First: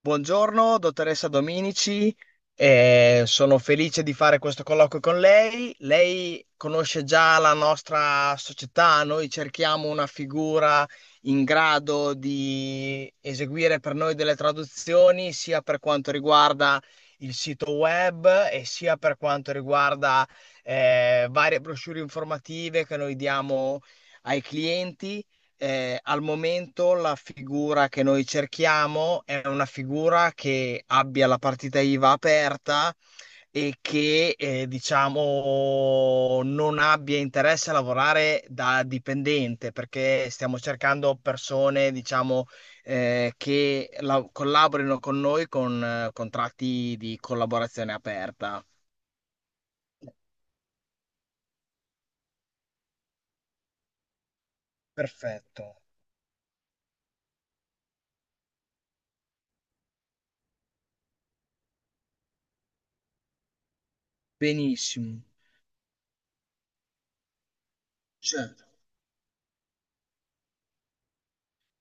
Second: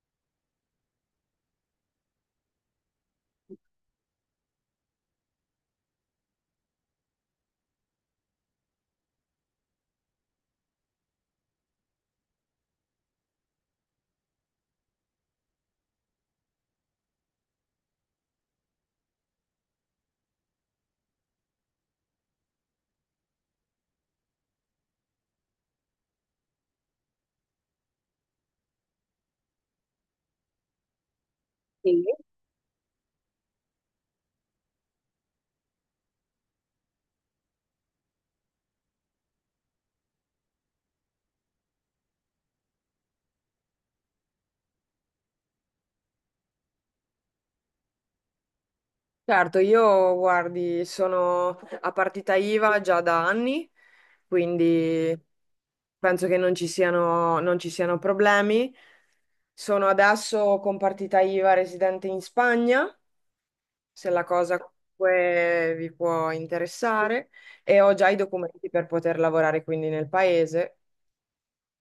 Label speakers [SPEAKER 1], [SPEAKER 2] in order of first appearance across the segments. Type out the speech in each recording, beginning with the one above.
[SPEAKER 1] Buongiorno, dottoressa Dominici, sono felice di fare questo colloquio con lei. Lei conosce già la nostra società, noi cerchiamo una figura in grado di eseguire per noi delle traduzioni, sia per quanto riguarda il sito web e sia per quanto riguarda varie brochure informative che noi diamo ai clienti. Al momento la figura che noi cerchiamo è una figura che abbia la partita
[SPEAKER 2] Sì.
[SPEAKER 1] IVA aperta e che diciamo non abbia interesse a lavorare da dipendente, perché stiamo cercando persone, diciamo, che collaborino con noi con contratti di collaborazione aperta.
[SPEAKER 2] Certo, io guardi, sono a partita IVA già da anni, quindi
[SPEAKER 1] Perfetto,
[SPEAKER 2] penso che non ci siano problemi. Sono adesso con partita IVA residente in Spagna, se la cosa
[SPEAKER 1] benissimo.
[SPEAKER 2] comunque vi può interessare, e ho già i
[SPEAKER 1] Certo.
[SPEAKER 2] documenti per poter lavorare quindi nel paese.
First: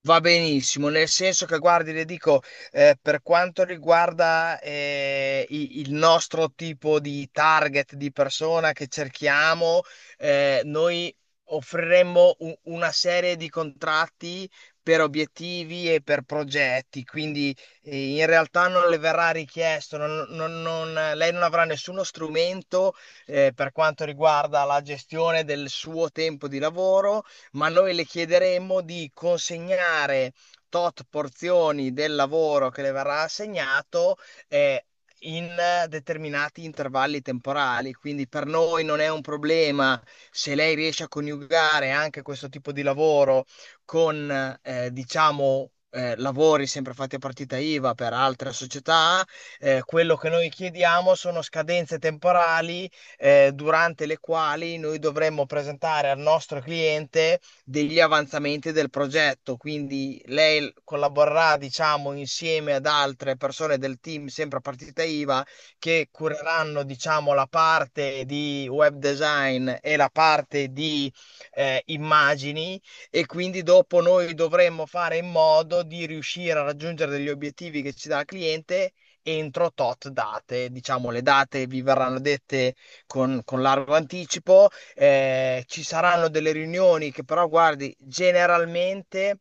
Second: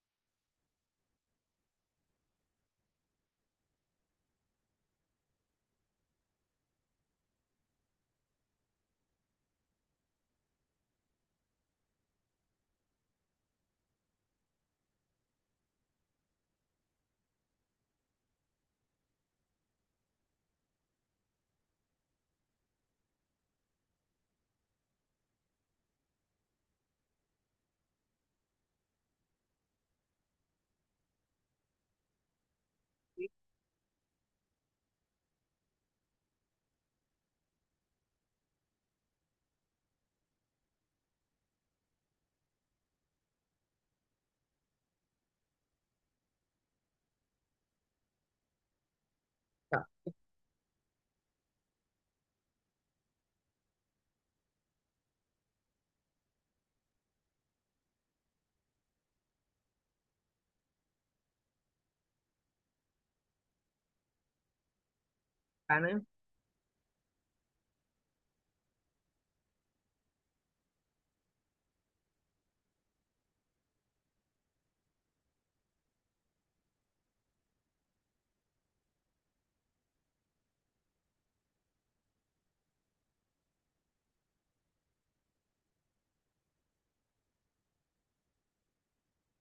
[SPEAKER 1] Va benissimo, nel senso che guardi, le dico, per quanto riguarda il nostro tipo di target di persona che cerchiamo, noi offriremmo una serie di contratti per obiettivi e per progetti, quindi in realtà non le verrà richiesto, lei non avrà nessuno strumento per quanto riguarda la gestione del suo tempo di lavoro, ma noi le chiederemmo di consegnare tot porzioni del lavoro che le verrà assegnato eh, in determinati intervalli temporali. Quindi per noi non è un problema se lei riesce a coniugare anche questo tipo di lavoro con, diciamo, lavori sempre fatti a partita IVA per altre società.
[SPEAKER 2] Va
[SPEAKER 1] Quello che noi chiediamo sono scadenze temporali durante le quali noi dovremmo presentare al nostro cliente degli avanzamenti del progetto. Quindi lei collaborerà, diciamo, insieme ad altre persone del team, sempre a partita IVA,
[SPEAKER 2] bene.
[SPEAKER 1] che cureranno, diciamo, la parte di web design e la parte di immagini, e quindi dopo noi dovremmo fare in modo di riuscire a raggiungere degli obiettivi che ci dà il cliente entro tot date. Diciamo, le date vi verranno dette con largo anticipo. Ci saranno delle riunioni che però, guardi, generalmente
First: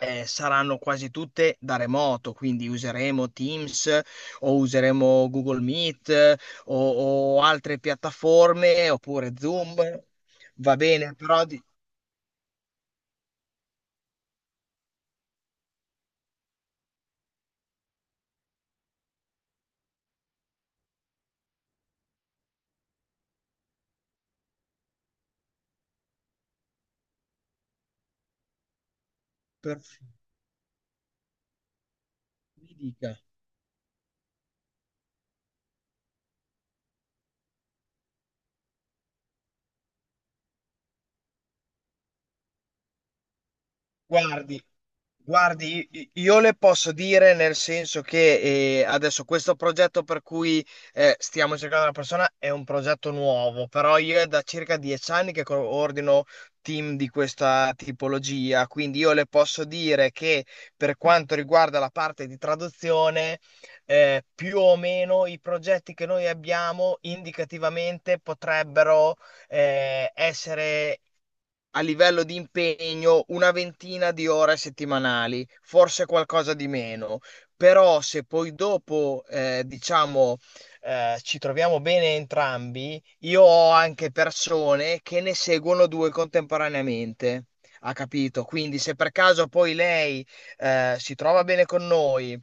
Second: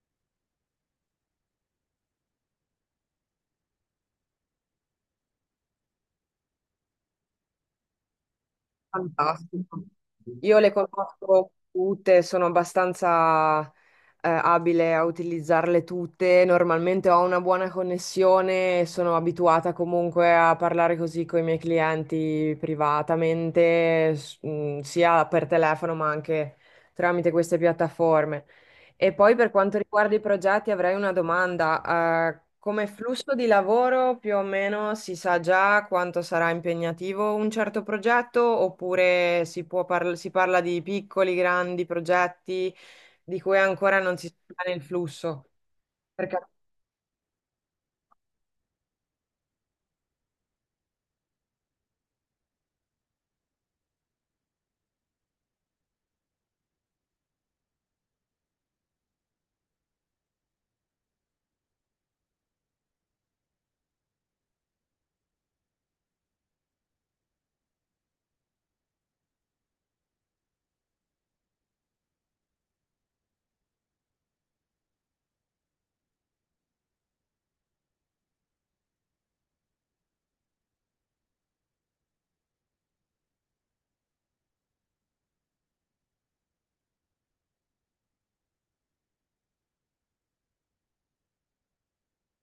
[SPEAKER 1] saranno quasi tutte da remoto, quindi useremo Teams o useremo Google Meet, o altre piattaforme oppure Zoom.
[SPEAKER 2] Fantastico. Io le
[SPEAKER 1] Va bene, però
[SPEAKER 2] conosco tutte, sono abbastanza abile a utilizzarle tutte. Normalmente ho una buona connessione, e sono abituata comunque a parlare così con i miei clienti privatamente, sia per telefono ma anche tramite queste piattaforme. E poi per quanto
[SPEAKER 1] per-
[SPEAKER 2] riguarda i progetti avrei una domanda.
[SPEAKER 1] mi
[SPEAKER 2] Come
[SPEAKER 1] dica.
[SPEAKER 2] flusso di lavoro più o meno si sa già quanto sarà impegnativo un certo progetto oppure si parla di piccoli, grandi progetti di cui ancora non si
[SPEAKER 1] Guardi,
[SPEAKER 2] sa il flusso?
[SPEAKER 1] Guardi, i-
[SPEAKER 2] Perché
[SPEAKER 1] io le posso dire nel senso che adesso questo progetto per cui stiamo cercando una persona è un progetto nuovo, però io è da circa 10 anni che coordino team di questa tipologia, quindi io le posso dire che per quanto riguarda la parte di traduzione, più o meno i progetti che noi abbiamo indicativamente potrebbero essere a livello di impegno una ventina di ore settimanali, forse qualcosa di meno, però se poi dopo, diciamo, ci troviamo bene entrambi, io ho anche persone che ne seguono due contemporaneamente. Ha capito? Quindi se per caso poi lei si trova bene con noi,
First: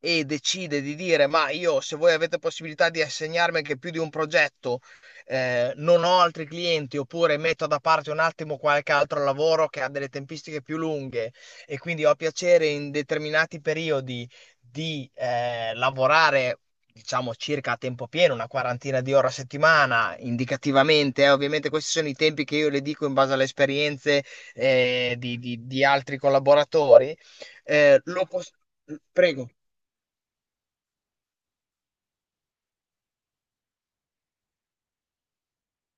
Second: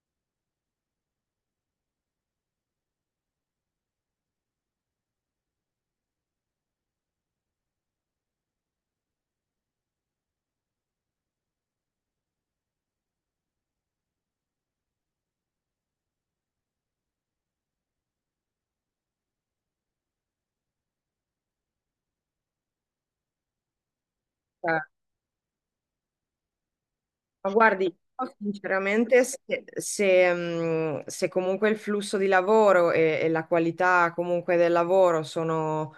[SPEAKER 1] e decide di dire: "Ma io, se voi avete possibilità di assegnarmi anche più di un progetto, non ho altri clienti, oppure metto da parte un attimo qualche altro lavoro che ha delle tempistiche più lunghe, e quindi ho piacere in determinati periodi di lavorare. Diciamo circa a tempo pieno, una quarantina di ore a settimana, indicativamente." Ovviamente questi sono i tempi che io le dico in base alle esperienze
[SPEAKER 2] eh,
[SPEAKER 1] di, di altri collaboratori.
[SPEAKER 2] Ma guardi,
[SPEAKER 1] Eh, lo
[SPEAKER 2] io
[SPEAKER 1] pos-
[SPEAKER 2] sinceramente, se,
[SPEAKER 1] Prego.
[SPEAKER 2] se, mh, se comunque il flusso di lavoro e la qualità comunque del lavoro sono,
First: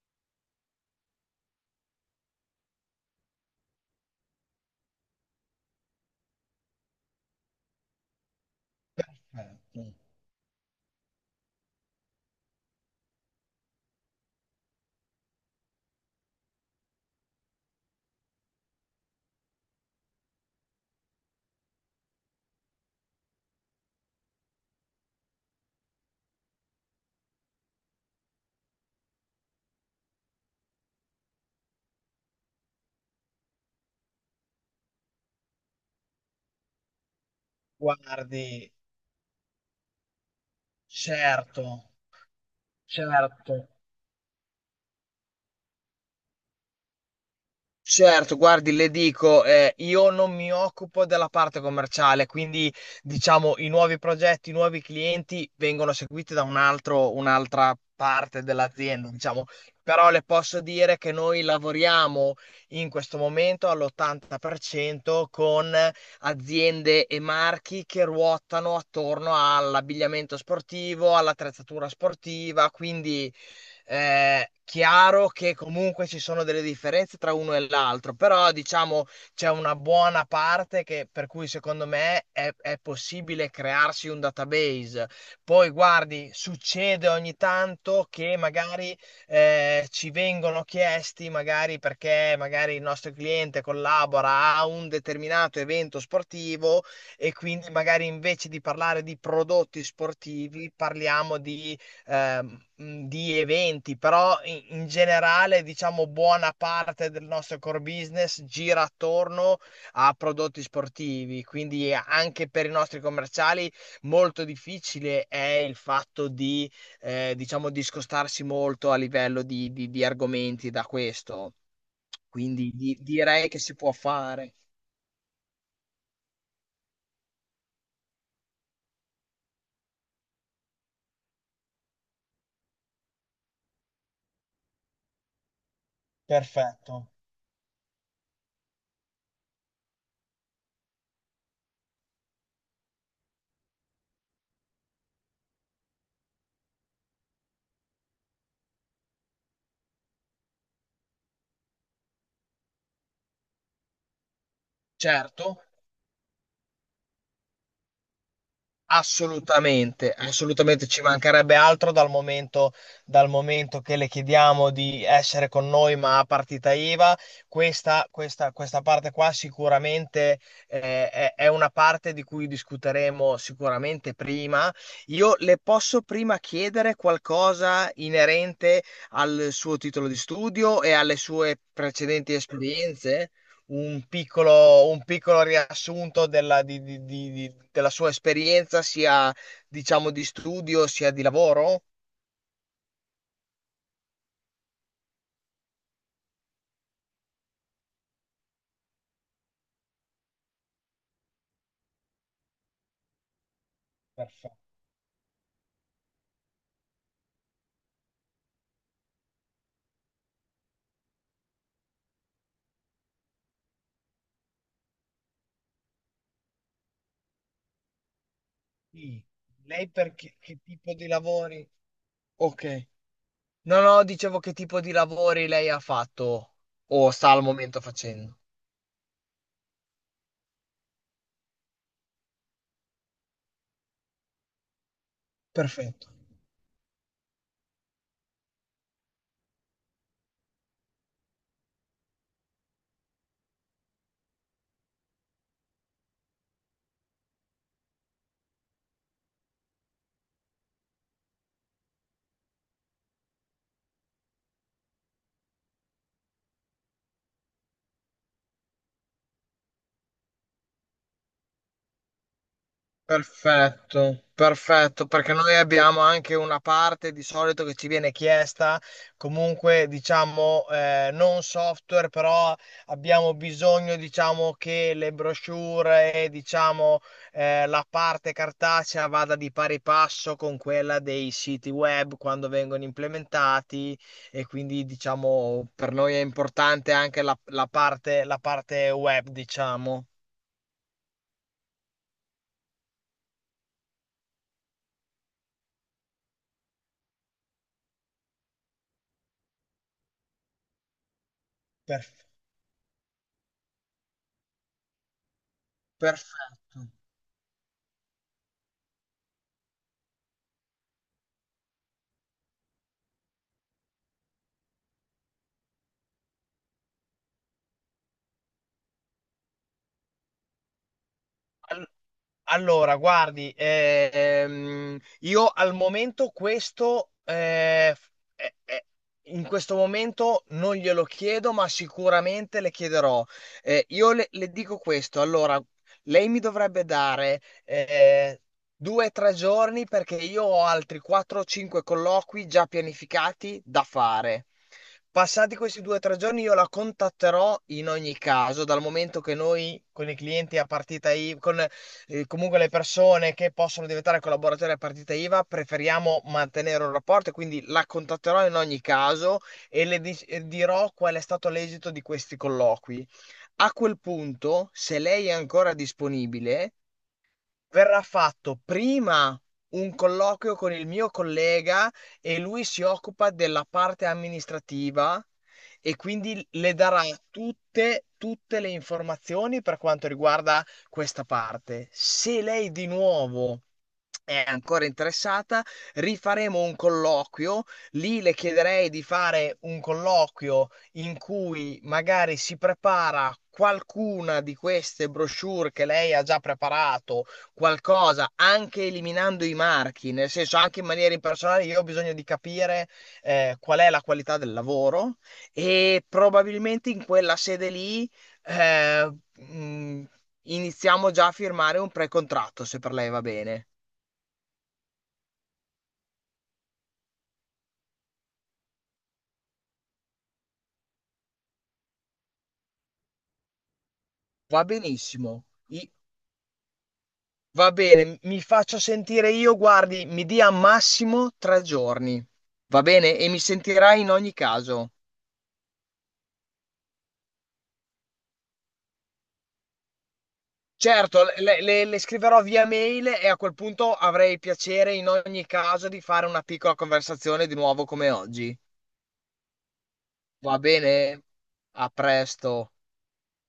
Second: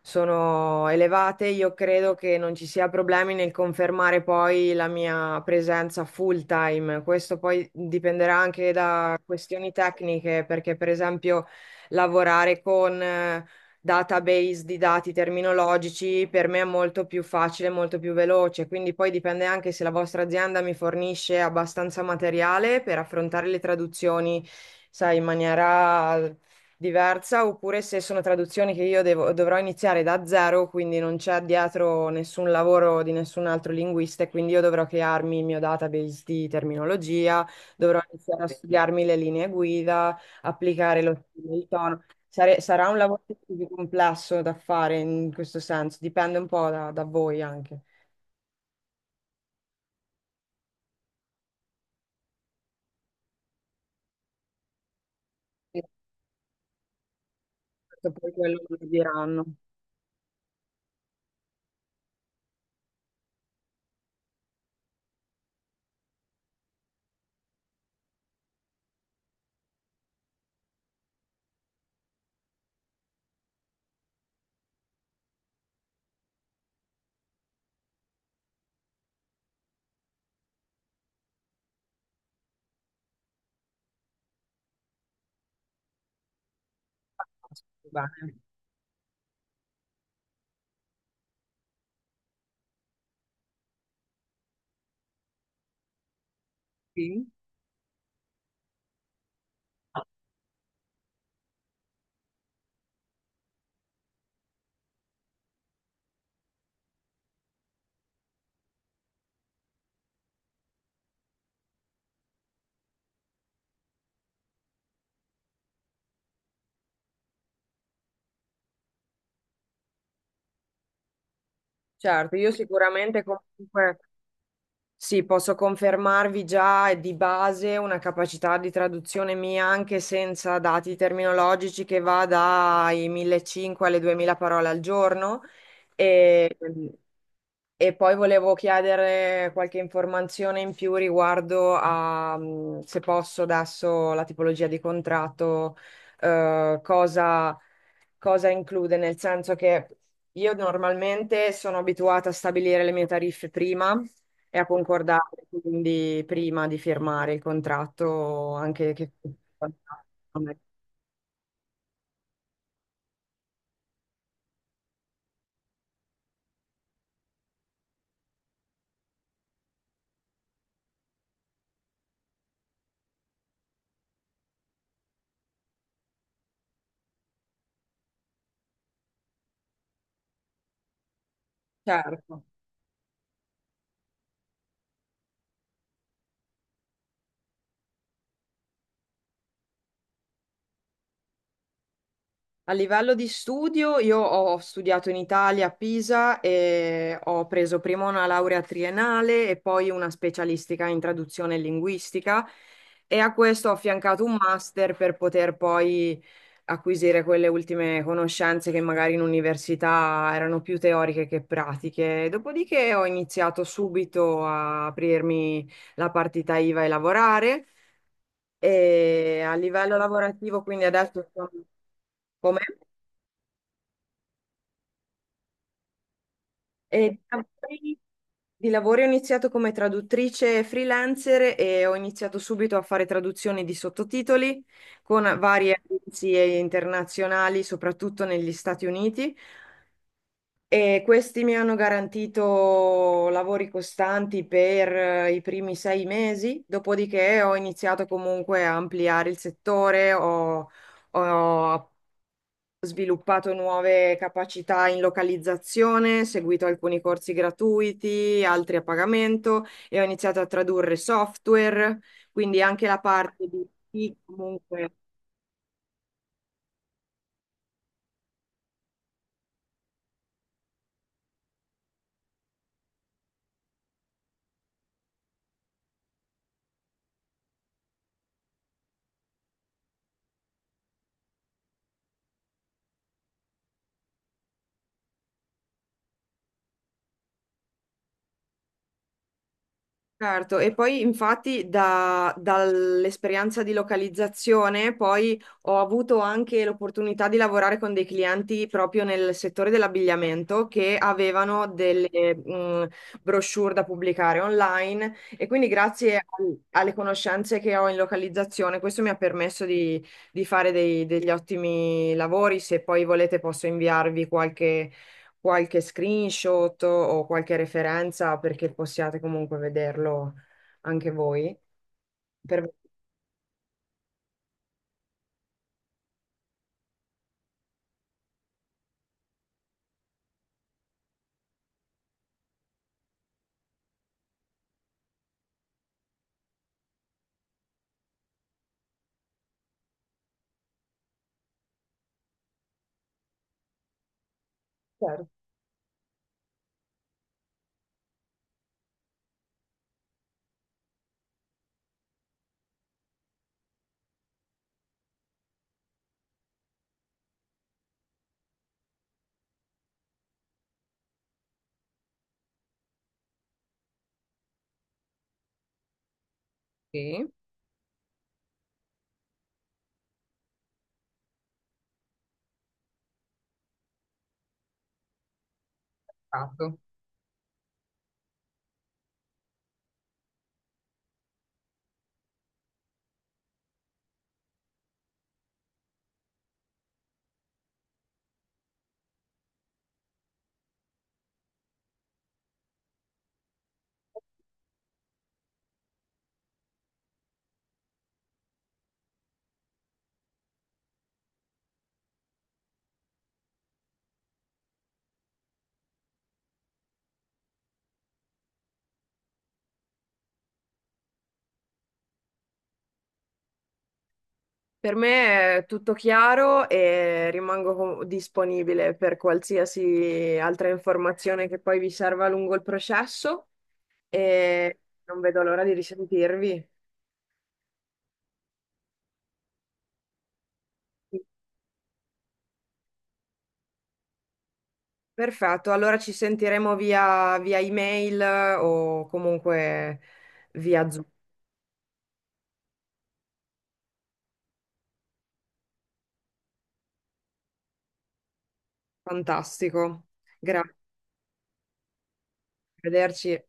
[SPEAKER 2] sono elevate, io credo che non ci sia problemi nel confermare poi la mia presenza full time. Questo poi dipenderà anche da questioni
[SPEAKER 1] Eh,
[SPEAKER 2] tecniche, perché per esempio lavorare con... database di dati terminologici, per me è molto più facile, molto più veloce. Quindi poi dipende anche se la vostra azienda mi fornisce abbastanza materiale per affrontare le traduzioni, sai, in maniera diversa, oppure se sono traduzioni che dovrò iniziare da zero, quindi non c'è dietro nessun lavoro di nessun altro linguista, e quindi io dovrò crearmi il mio database di terminologia, dovrò iniziare a
[SPEAKER 1] Guardi,
[SPEAKER 2] studiarmi le linee guida, applicare lo stile, il
[SPEAKER 1] certo,
[SPEAKER 2] tono. Sarà un lavoro più
[SPEAKER 1] certo.
[SPEAKER 2] complesso da fare in questo senso, dipende un po' da voi anche.
[SPEAKER 1] Certo, guardi, le dico, io non mi occupo della parte commerciale, quindi diciamo i nuovi progetti, i nuovi clienti vengono seguiti da un altro, un'altra
[SPEAKER 2] Certo, poi
[SPEAKER 1] parte
[SPEAKER 2] quello che vi
[SPEAKER 1] dell'azienda,
[SPEAKER 2] diranno.
[SPEAKER 1] diciamo. Però le posso dire che noi lavoriamo in questo momento all'80% con aziende e marchi che ruotano attorno all'abbigliamento sportivo, all'attrezzatura sportiva, quindi chiaro che comunque ci sono delle differenze tra uno e l'altro, però diciamo c'è una buona parte che, per cui secondo me è possibile crearsi un database. Poi guardi, succede ogni tanto che
[SPEAKER 2] Bene.
[SPEAKER 1] magari ci vengono chiesti, magari perché magari il nostro cliente collabora a un determinato evento sportivo e quindi magari invece di parlare di prodotti sportivi parliamo di eventi, però in, in generale, diciamo, buona parte del nostro core business gira attorno a prodotti sportivi, quindi anche per i nostri commerciali molto difficile è il fatto di, diciamo, discostarsi molto a livello di, di argomenti da questo.
[SPEAKER 2] Certo, io
[SPEAKER 1] Quindi
[SPEAKER 2] sicuramente
[SPEAKER 1] direi che si può
[SPEAKER 2] comunque
[SPEAKER 1] fare.
[SPEAKER 2] sì, posso confermarvi già di base una capacità di traduzione mia anche senza dati terminologici che va dai 1500 alle 2000 parole al giorno. E,
[SPEAKER 1] Perfetto.
[SPEAKER 2] E poi volevo chiedere qualche informazione in più riguardo a, se posso adesso, la tipologia di contratto, eh, cosa, cosa include, nel senso che io normalmente sono abituata a stabilire le mie tariffe prima e a concordarle,
[SPEAKER 1] Certo.
[SPEAKER 2] quindi prima di firmare il contratto, anche che.
[SPEAKER 1] Assolutamente, assolutamente ci mancherebbe altro dal momento che le chiediamo di essere con noi ma a partita IVA, questa parte qua sicuramente è una parte di cui discuteremo sicuramente prima. Io le posso prima chiedere qualcosa inerente al suo titolo di studio e alle sue precedenti
[SPEAKER 2] Certo.
[SPEAKER 1] esperienze? Un piccolo, un piccolo riassunto della, della sua esperienza, sia diciamo di studio, sia di lavoro?
[SPEAKER 2] A livello di studio, io ho studiato in Italia a Pisa e ho preso prima una laurea triennale e poi una specialistica in traduzione e linguistica e a questo ho affiancato un
[SPEAKER 1] Perfetto.
[SPEAKER 2] master per poter poi acquisire quelle ultime conoscenze che magari in università erano più teoriche che pratiche. Dopodiché ho iniziato subito a aprirmi la partita IVA e lavorare
[SPEAKER 1] Sì.
[SPEAKER 2] e a
[SPEAKER 1] Lei
[SPEAKER 2] livello
[SPEAKER 1] per che
[SPEAKER 2] lavorativo, quindi
[SPEAKER 1] tipo di
[SPEAKER 2] adesso sono.
[SPEAKER 1] lavori?
[SPEAKER 2] Come?
[SPEAKER 1] Ok. No, no, dicevo che tipo di lavori lei ha fatto
[SPEAKER 2] E
[SPEAKER 1] o
[SPEAKER 2] di
[SPEAKER 1] sta al momento
[SPEAKER 2] lavori,
[SPEAKER 1] facendo.
[SPEAKER 2] di lavori ho iniziato come traduttrice freelancer e ho iniziato subito a fare traduzioni di sottotitoli con varie
[SPEAKER 1] Perfetto.
[SPEAKER 2] agenzie internazionali, soprattutto negli Stati Uniti. E questi mi hanno garantito lavori costanti per i primi 6 mesi, dopodiché ho iniziato comunque a ampliare il settore, ho sviluppato nuove capacità in localizzazione, seguito alcuni corsi gratuiti, altri a pagamento e ho iniziato a tradurre software, quindi anche la parte di chi
[SPEAKER 1] Perfetto,
[SPEAKER 2] comunque.
[SPEAKER 1] perfetto, perché noi abbiamo anche una parte di solito che ci viene chiesta, comunque diciamo non software, però abbiamo bisogno diciamo che le brochure e diciamo la parte cartacea vada di pari passo con quella dei siti web quando vengono implementati, e quindi diciamo per noi è importante anche la, la parte web, diciamo.
[SPEAKER 2] Certo, e poi infatti dall'esperienza di localizzazione poi ho avuto anche l'opportunità di lavorare con dei clienti proprio nel settore dell'abbigliamento che avevano delle
[SPEAKER 1] Per-
[SPEAKER 2] mh, brochure da pubblicare online e quindi grazie
[SPEAKER 1] perfetto.
[SPEAKER 2] alle conoscenze che ho in localizzazione questo mi ha permesso di fare degli ottimi lavori. Se poi volete posso inviarvi qualche screenshot o qualche referenza perché possiate comunque vederlo anche voi. Per me,
[SPEAKER 1] Allora, guardi, io al momento questo, eh, eh, in questo momento non glielo chiedo, ma sicuramente le chiederò. Io le dico questo, allora, lei mi dovrebbe dare due o tre giorni perché io ho altri 4-5 colloqui già pianificati da fare.
[SPEAKER 2] chiaro.
[SPEAKER 1] Passati questi due o tre giorni io la contatterò in ogni caso, dal momento che noi con i clienti a partita IVA, comunque le persone che possono diventare collaboratori a partita IVA, preferiamo mantenere un rapporto, e quindi la contatterò in ogni caso e e dirò qual è stato l'esito di questi colloqui. A quel punto, se lei è ancora disponibile,
[SPEAKER 2] Sì,
[SPEAKER 1] verrà fatto prima un colloquio con il mio collega e lui si occupa della parte amministrativa e quindi le
[SPEAKER 2] esatto.
[SPEAKER 1] darà tutte, tutte le informazioni per quanto riguarda questa parte. Se lei di nuovo è ancora interessata, rifaremo un colloquio. Lì le chiederei di fare un colloquio in cui magari si prepara qualcuna di queste brochure che lei ha già preparato qualcosa, anche eliminando i marchi, nel senso anche in maniera impersonale, io ho bisogno di capire qual è la qualità del lavoro, e probabilmente in quella sede lì eh, mh, iniziamo già a firmare un pre-contratto, se per lei va bene.
[SPEAKER 2] Per me è tutto chiaro e rimango disponibile per qualsiasi altra informazione che poi vi serva lungo il processo
[SPEAKER 1] Va
[SPEAKER 2] e non vedo
[SPEAKER 1] benissimo.
[SPEAKER 2] l'ora di risentirvi.
[SPEAKER 1] Va bene, mi faccio sentire io, guardi, mi dia massimo tre giorni. Va bene? E mi sentirai in ogni caso.
[SPEAKER 2] Perfetto, allora ci sentiremo via email o comunque via Zoom.
[SPEAKER 1] Certo, le, le scriverò via mail e a quel punto avrei piacere in ogni caso di fare una piccola conversazione di nuovo come oggi.
[SPEAKER 2] Fantastico.
[SPEAKER 1] Va
[SPEAKER 2] Grazie,
[SPEAKER 1] bene? A presto.
[SPEAKER 2] arrivederci.